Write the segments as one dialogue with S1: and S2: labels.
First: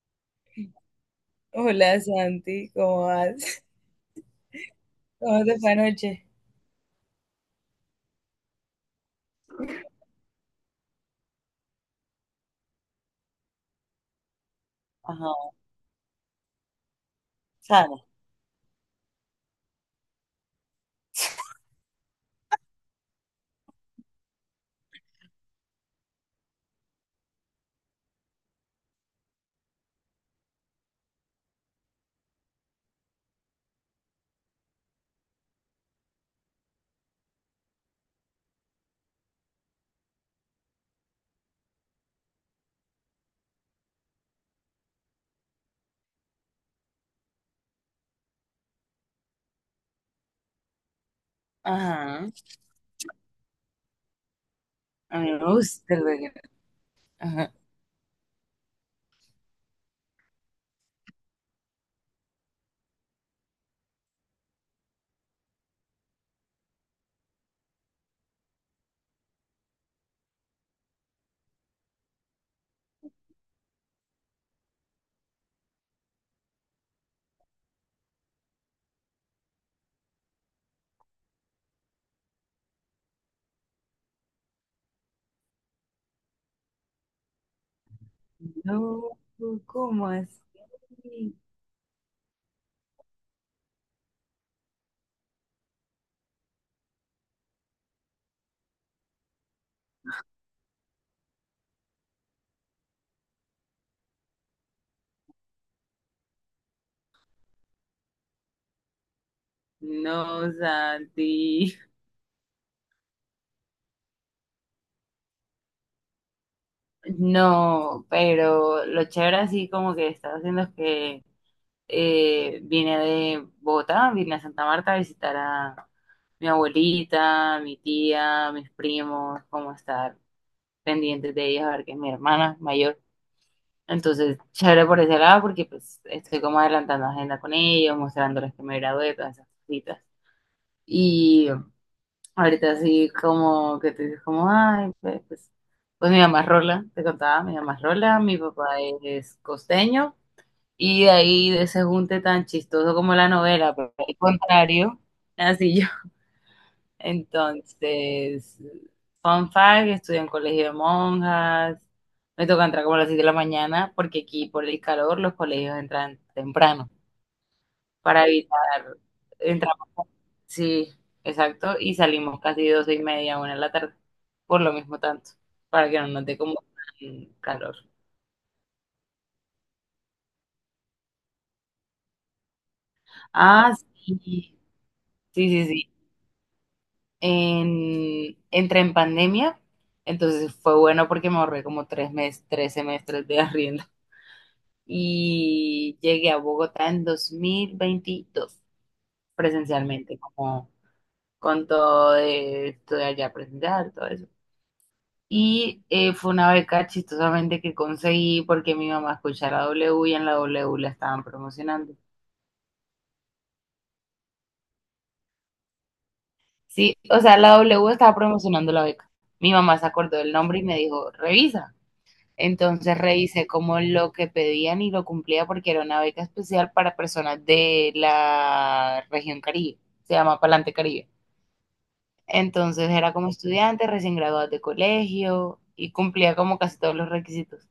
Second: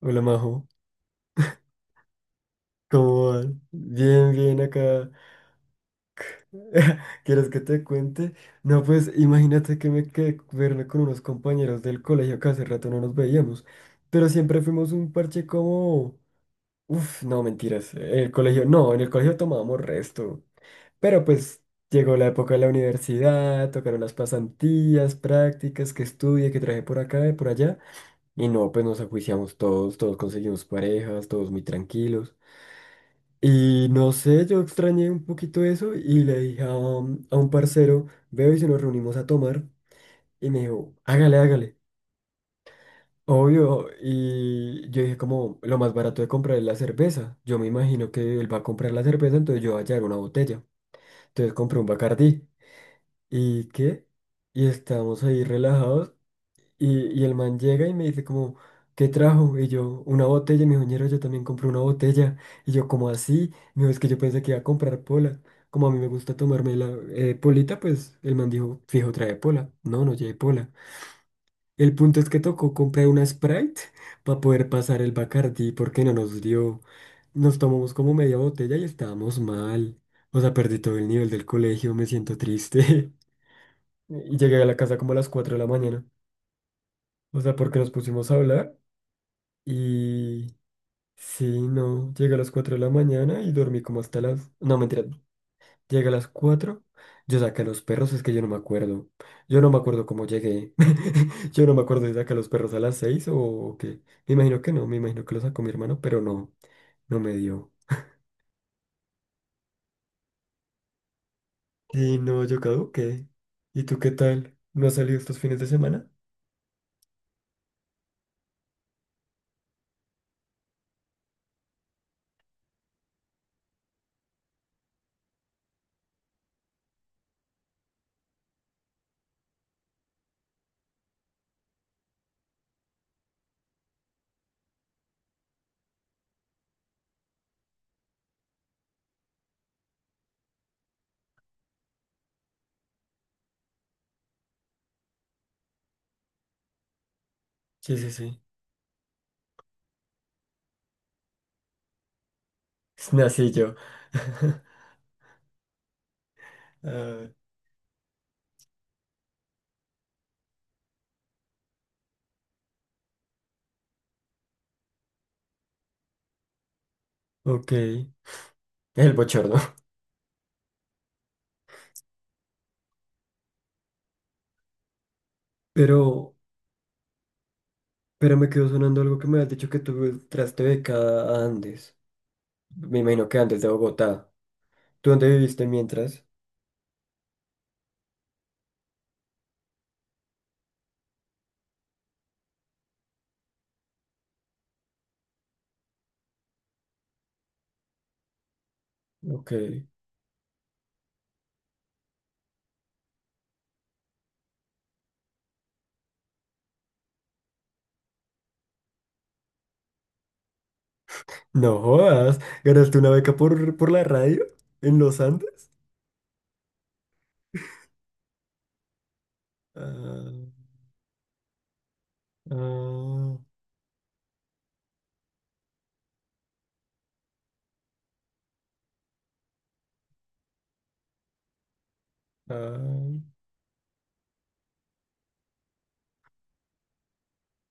S1: Hola Majo,
S2: Hola Santi, ¿cómo
S1: ¿cómo vas?
S2: vas?
S1: Bien, bien acá.
S2: ¿Cómo te fue anoche?
S1: ¿Quieres que te cuente? No, pues imagínate que me quedé verme con unos compañeros del colegio que hace rato no nos veíamos, pero siempre fuimos un
S2: Ajá,
S1: parche como... Uf, no, mentiras.
S2: Sara.
S1: En el colegio, no, en el colegio tomábamos resto, pero pues llegó la época de la universidad, tocaron las pasantías, prácticas, que estudié, que traje por acá y por allá, y no, pues nos ajuiciamos todos, todos conseguimos parejas, todos muy tranquilos. Y no sé, yo extrañé un poquito eso y le dije a un parcero, veo y si nos reunimos a tomar. Y me dijo, hágale, hágale. Obvio. Y yo dije, como lo más barato de comprar es la cerveza. Yo me imagino que él va a comprar la cerveza, entonces yo voy a llevar una botella. Entonces compré un
S2: Ajá,
S1: Bacardí. ¿Y qué? Y
S2: a
S1: estábamos
S2: mí
S1: ahí
S2: me gusta el
S1: relajados.
S2: vallenato.
S1: Y el
S2: Ajá.
S1: man llega y me dice como, ¿qué trajo? Y yo, una botella. Y me dijo, ñero, yo también compré una botella. Y yo, como así? Me dijo, es que yo pensé que iba a comprar pola. Como a mí me gusta tomarme la polita, pues el man dijo, fijo, trae pola. No, no lleve pola. El punto es que tocó comprar una Sprite para poder pasar el Bacardi porque no nos dio. Nos tomamos como media botella y estábamos mal. O sea, perdí todo el nivel del colegio, me siento triste. Y llegué a la casa como a las 4 de la mañana. O sea, porque nos pusimos a hablar.
S2: No, ¿cómo
S1: Y
S2: así?
S1: sí, no, llegué a las 4 de la mañana y dormí como hasta las... No, mentira, llegué a las 4, yo saqué a los perros, es que yo no me acuerdo. Yo no me acuerdo cómo llegué. Yo no me acuerdo si saqué a los perros a las 6 o qué. Me imagino que no, me imagino que los sacó mi hermano, pero no, no me dio.
S2: No, Santi.
S1: Y no, yo caduqué. ¿Y tú qué tal? ¿No has salido estos fines de semana?
S2: No, pero lo chévere así como que estaba haciendo es que vine de Bogotá, vine a Santa Marta a visitar a mi abuelita, mi tía, mis primos, como estar pendientes de ellos, a ver que es mi hermana mayor. Entonces, chévere por ese lado porque pues estoy como adelantando agenda con ellos, mostrándoles que me gradué, todas esas cositas. Y ahorita sí como que te dices como, ay, pues, pues mi mamá es Rola, te contaba, mi mamá es
S1: Sí, sí,
S2: Rola, mi
S1: sí.
S2: papá es costeño y de ahí de ese junte tan chistoso como la
S1: Nací yo.
S2: novela, pero al contrario, así
S1: Ah,
S2: entonces, fun fact, estudio en colegio de monjas. Me toca entrar como a las 7 de la mañana porque aquí por el calor los colegios entran temprano
S1: ok,
S2: para evitar
S1: el bochorno.
S2: entrar. Sí, exacto. Y salimos casi 12 y media, una de la tarde. Por lo mismo tanto, para que no
S1: Pero...
S2: note como tan calor.
S1: Pero me quedó sonando algo que me has dicho que tú entraste becada a Andes. Me imagino que Andes de
S2: Ah,
S1: Bogotá.
S2: sí,
S1: ¿Tú dónde
S2: sí,
S1: viviste
S2: sí, sí.
S1: mientras?
S2: Entré en pandemia, entonces fue bueno porque me ahorré como tres meses, tres semestres de arriendo. Y llegué a Bogotá en 2022
S1: Ok.
S2: presencialmente, como con todo de estudiar ya presencial, todo eso. Y fue una beca chistosamente que conseguí porque mi mamá escuchaba la W y en la W la estaban
S1: No
S2: promocionando.
S1: jodas. ¿Ganaste una beca por la radio? ¿En los Andes?
S2: Sí, o sea, la W estaba promocionando la beca. Mi mamá se acordó del
S1: Ah,
S2: nombre y me dijo, revisa. Entonces
S1: ah,
S2: revisé como lo que pedían y lo cumplía porque era una beca especial para personas de la región Caribe. Se llama Palante Caribe. Entonces era
S1: ah.
S2: como estudiante, recién graduado de colegio y cumplía como casi todos los requisitos.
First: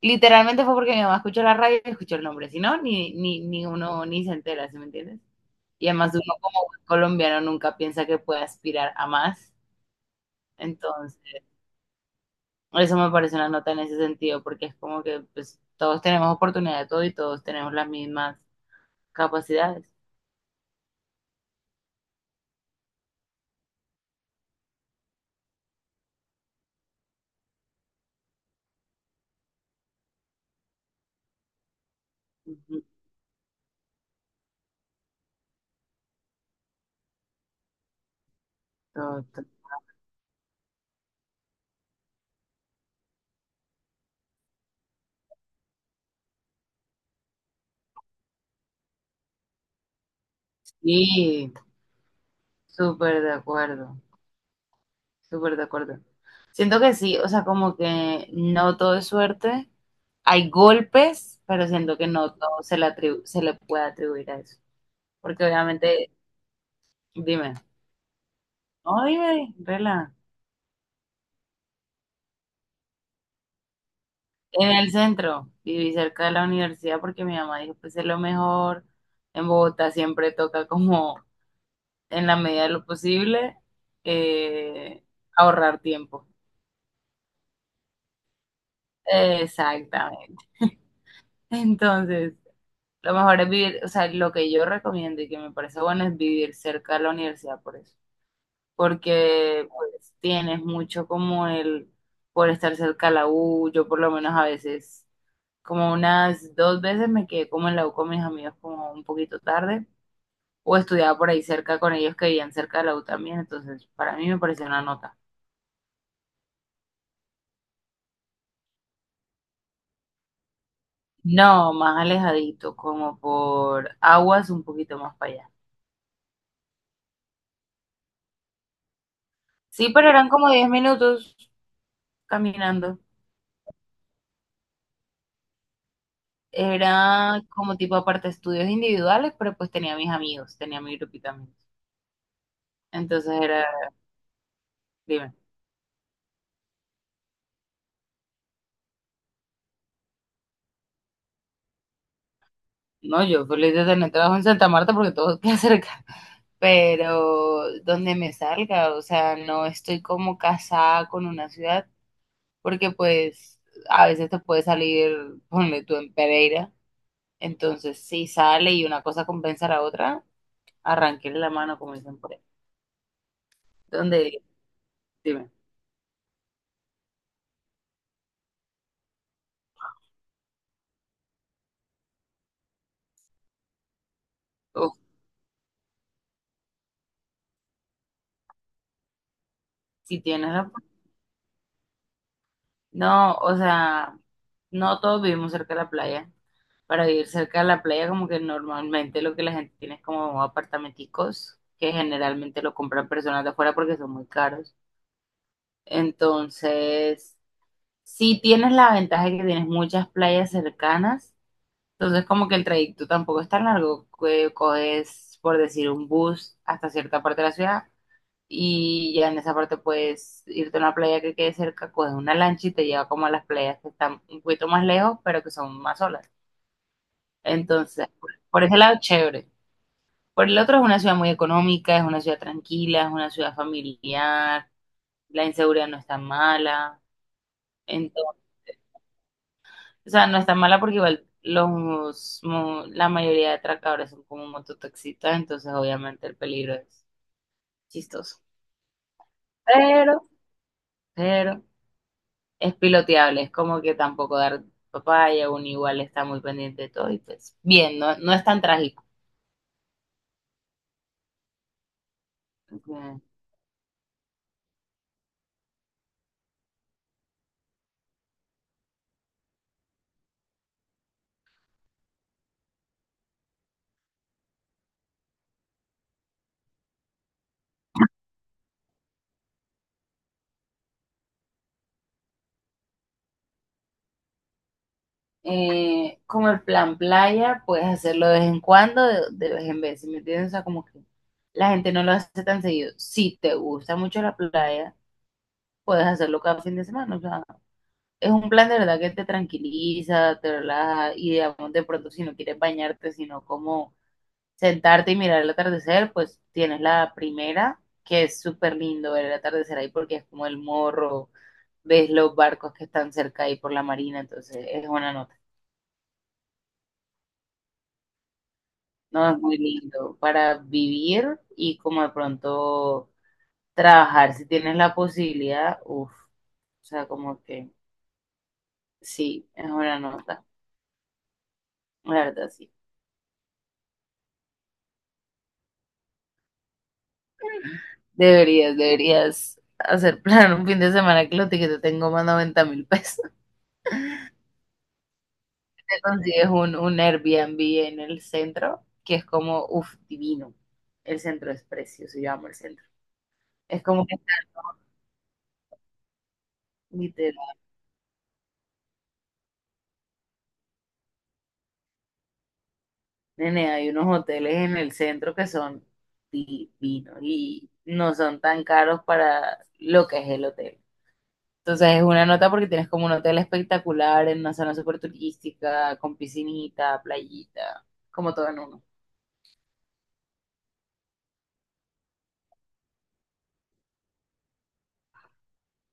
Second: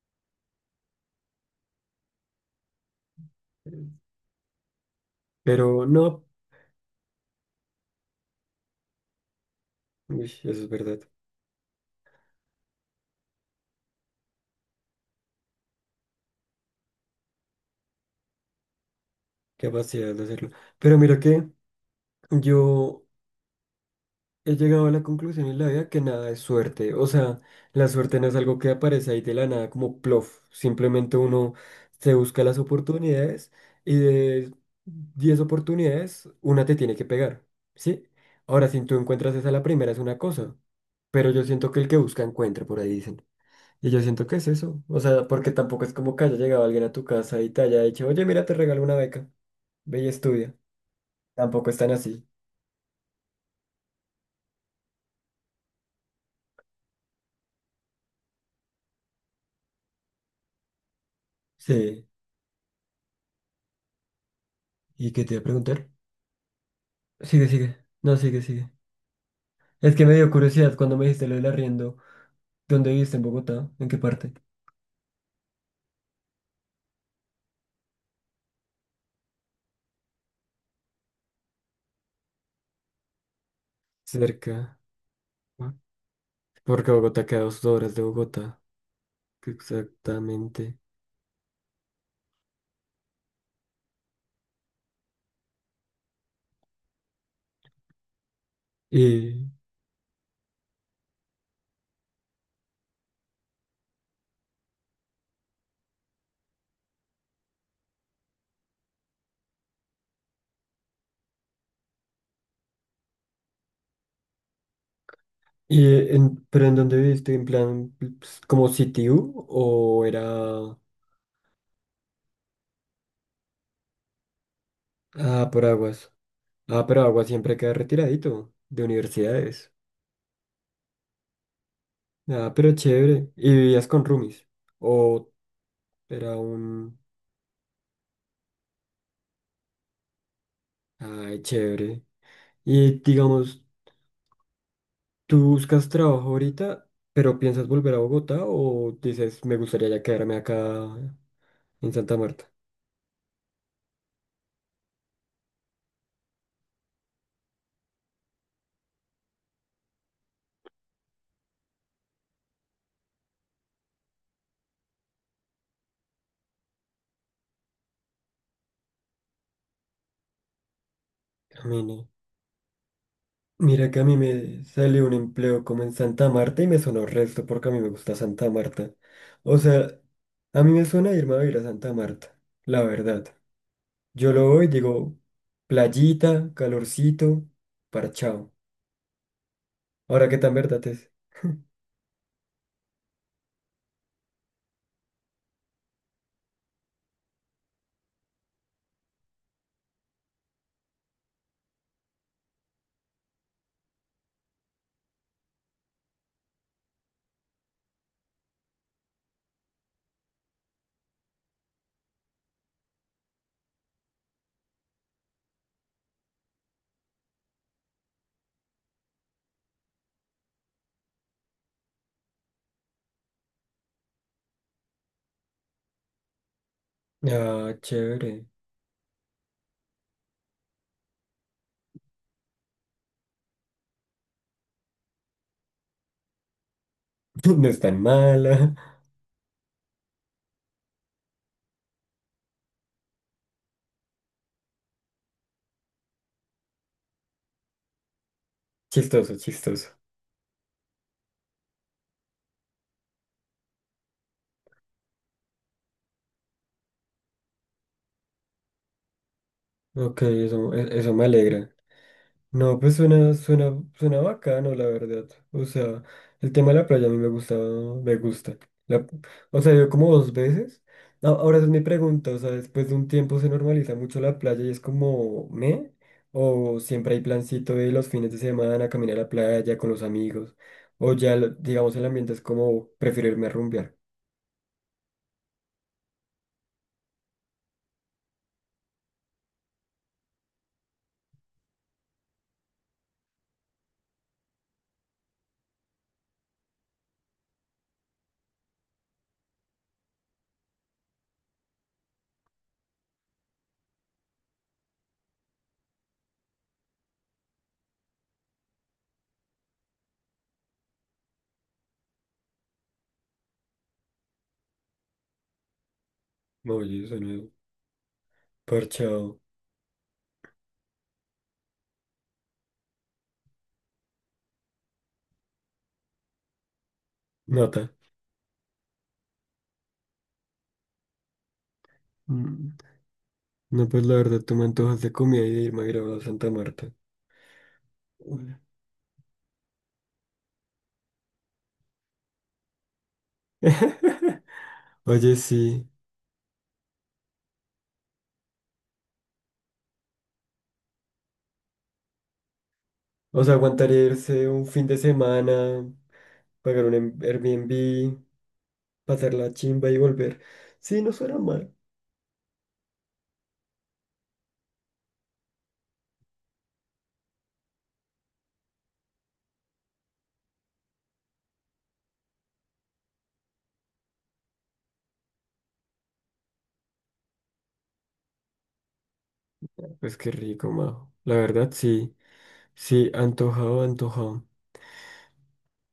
S2: Literalmente fue porque mi mamá escuchó la radio y escuchó el nombre, si no, ni uno ni se entera, ¿sí me entiendes?
S1: Pero
S2: Y además uno
S1: no.
S2: como buen colombiano nunca piensa que puede aspirar a más.
S1: Uy, eso es verdad.
S2: Entonces, eso me parece una nota en ese sentido, porque es como que pues, todos tenemos oportunidad de todo y todos tenemos las mismas
S1: Qué
S2: capacidades.
S1: capacidad de hacerlo. Pero mira que yo he llegado a la conclusión en la vida que nada es suerte. O sea, la suerte no es algo que aparece ahí de la nada como plof. Simplemente uno se busca las
S2: Ujú.
S1: oportunidades y de 10 oportunidades, una te tiene que pegar. ¿Sí? Ahora, si tú
S2: Todo-
S1: encuentras esa la primera es una cosa, pero yo siento que el que busca encuentra, por ahí dicen. Y yo siento que es eso. O sea, porque tampoco es como que haya llegado alguien a tu casa y te haya dicho, oye, mira, te regalo una beca, ve y estudia.
S2: Sí,
S1: Tampoco están así.
S2: súper de acuerdo, súper de acuerdo. Siento que sí, o sea, como que no todo es suerte. Hay golpes, pero siento
S1: Sí.
S2: que no todo se le se le puede atribuir a eso.
S1: ¿Y qué te iba a
S2: Porque
S1: preguntar?
S2: obviamente,
S1: Sigue,
S2: dime,
S1: sigue. No, sigue, sigue.
S2: no, dime,
S1: Es que me
S2: rela.
S1: dio curiosidad cuando me dijiste lo del arriendo. ¿Dónde viviste en Bogotá? ¿En qué parte?
S2: En el centro, viví cerca de la universidad porque mi mamá dijo, pues es lo mejor. En Bogotá siempre toca como, en la medida de lo posible,
S1: Cerca,
S2: eh,
S1: ¿no?
S2: ahorrar tiempo.
S1: Porque Bogotá queda a 2 horas de Bogotá,
S2: Exactamente.
S1: exactamente.
S2: Entonces, lo mejor es vivir, o sea, lo que yo recomiendo y que me parece bueno es vivir cerca de la universidad por eso,
S1: Y,
S2: porque pues tienes mucho como el, por estar cerca de la U, yo por lo menos a veces, como unas dos veces me quedé como en la U con mis amigos como un poquito tarde, o estudiaba por ahí cerca con ellos que vivían cerca de la U también, entonces para mí me pareció una nota.
S1: y en, pero ¿en dónde viviste? ¿En plan, pues, como sitio o era
S2: No, más alejadito, como por aguas un poquito más para
S1: ah,
S2: allá.
S1: por Aguas? Ah, pero Aguas siempre queda retiradito de universidades.
S2: Sí, pero eran como 10 minutos
S1: Ah, pero
S2: caminando.
S1: chévere. ¿Y vivías con roomies? ¿O era un...
S2: Era como tipo aparte estudios individuales, pero pues tenía mis amigos, tenía mi grupito de
S1: Ay,
S2: amigos.
S1: chévere. Y
S2: Entonces
S1: digamos...
S2: era, dime,
S1: ¿Tú buscas trabajo ahorita, pero piensas volver a Bogotá o dices, me gustaría ya quedarme acá en Santa Marta?
S2: no, yo feliz de tener trabajo en Santa Marta porque todo queda cerca, pero donde me salga, o sea, no estoy como casada con una ciudad, porque pues a veces te puede salir, ponle tú en Pereira, entonces si sale y una cosa compensa a la otra, arranquéle la mano, como
S1: Camine.
S2: dicen por ahí.
S1: Mira que a mí
S2: Donde,
S1: me salió un
S2: dime,
S1: empleo como en Santa Marta y me sonó resto porque a mí me gusta Santa Marta. O sea, a mí me suena irme a vivir a Santa Marta, la verdad. Yo lo voy,
S2: uf,
S1: digo, playita, calorcito, parchao.
S2: si
S1: Ahora, ¿qué
S2: tienes
S1: tan
S2: la
S1: verdad es?
S2: no, o sea, no todos vivimos cerca de la playa. Para vivir cerca de la playa, como que normalmente lo que la gente tiene es como apartamenticos, que generalmente lo compran personas de afuera porque son muy caros. Entonces, sí tienes la ventaja de que tienes muchas playas cercanas, entonces como que el trayecto tampoco es tan largo, que coges, por decir, un bus hasta cierta parte de la ciudad y ya en esa parte puedes irte a una playa que quede cerca, coges una lancha y te lleva como a las playas que están un poquito más lejos, pero que son más solas.
S1: Ah,
S2: Entonces, por
S1: chévere.
S2: por ese lado, chévere. Por el otro, es una ciudad muy económica, es una ciudad tranquila, es una ciudad familiar, la inseguridad no es tan mala.
S1: No es tan
S2: Entonces,
S1: mala.
S2: o sea, no es tan mala porque igual la mayoría de atracadores son como mototaxistas, entonces obviamente el peligro es chistoso.
S1: Chistoso, chistoso.
S2: Pero, pero... Es piloteable, es como que tampoco dar papaya, uno igual está muy pendiente de todo y pues bien, no, no es tan trágico.
S1: Ok, eso me alegra. No, pues suena, suena, suena bacano, la verdad. O sea, el tema de la playa a mí me gusta, me gusta. La- o sea, yo como 2 veces. Ahora esa es mi pregunta, o sea, después de un tiempo se normaliza mucho la playa y es como, ¿me? O siempre hay plancito de los fines de semana, caminar a la playa con los amigos. O ya, digamos, el ambiente es como, prefiero irme a rumbear.
S2: Como el plan playa, puedes hacerlo de vez en cuando, de vez en vez, ¿sí me entiendes? O sea, como que la gente no lo hace tan seguido. Si te gusta mucho la playa, puedes hacerlo cada fin de semana, o sea, es un plan de verdad que te tranquiliza, te relaja y digamos de pronto si no quieres bañarte, sino como sentarte y mirar el atardecer, pues tienes la primera, que es súper lindo ver el atardecer ahí porque es como el morro, ves los barcos que están cerca ahí por la marina, entonces es una nota.
S1: Oye, suena
S2: No, es
S1: parchado.
S2: muy lindo para vivir y como de pronto trabajar, si tienes la posibilidad, uff, o sea, como que
S1: Nota.
S2: sí, es una nota, la verdad sí.
S1: Mm, no, pues la verdad, tú me antojas de comida y de irme a grabar a Santa Marta. Hola.
S2: Deberías hacer plan un fin de semana que los tickets te tengo más 90.000 pesos.
S1: Oye, sí.
S2: Consigues un Airbnb en el centro, que es como, uff, divino. El centro es precioso, yo amo el centro.
S1: O sea,
S2: Es
S1: aguantaría
S2: como que,
S1: irse un fin de semana, pagar un
S2: literal,
S1: Airbnb, pasar la chimba y volver. Sí, no suena mal.
S2: nene, hay unos hoteles en el centro que son divinos y no son tan caros para lo que es el hotel. Entonces es una nota porque tienes como un hotel espectacular en una zona súper turística, con piscinita, playita, como todo en uno.
S1: Pues qué rico, Majo. La verdad, sí. Sí, antojado, antojado.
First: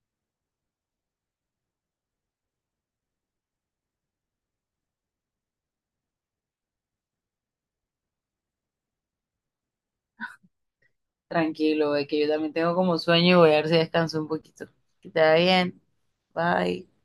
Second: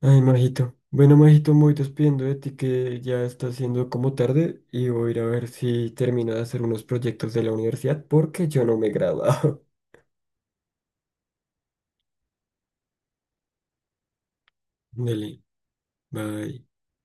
S1: Ay, Majito. Bueno, Majito, me voy despidiendo de ti que ya está siendo como tarde y voy a ir a ver si termino de hacer unos proyectos de la universidad porque yo no me he graduado.
S2: Tranquilo, ve que yo también tengo como sueño y voy a ver si descanso un poquito. Que te vaya
S1: Dele,
S2: bien.
S1: bye.
S2: Bye.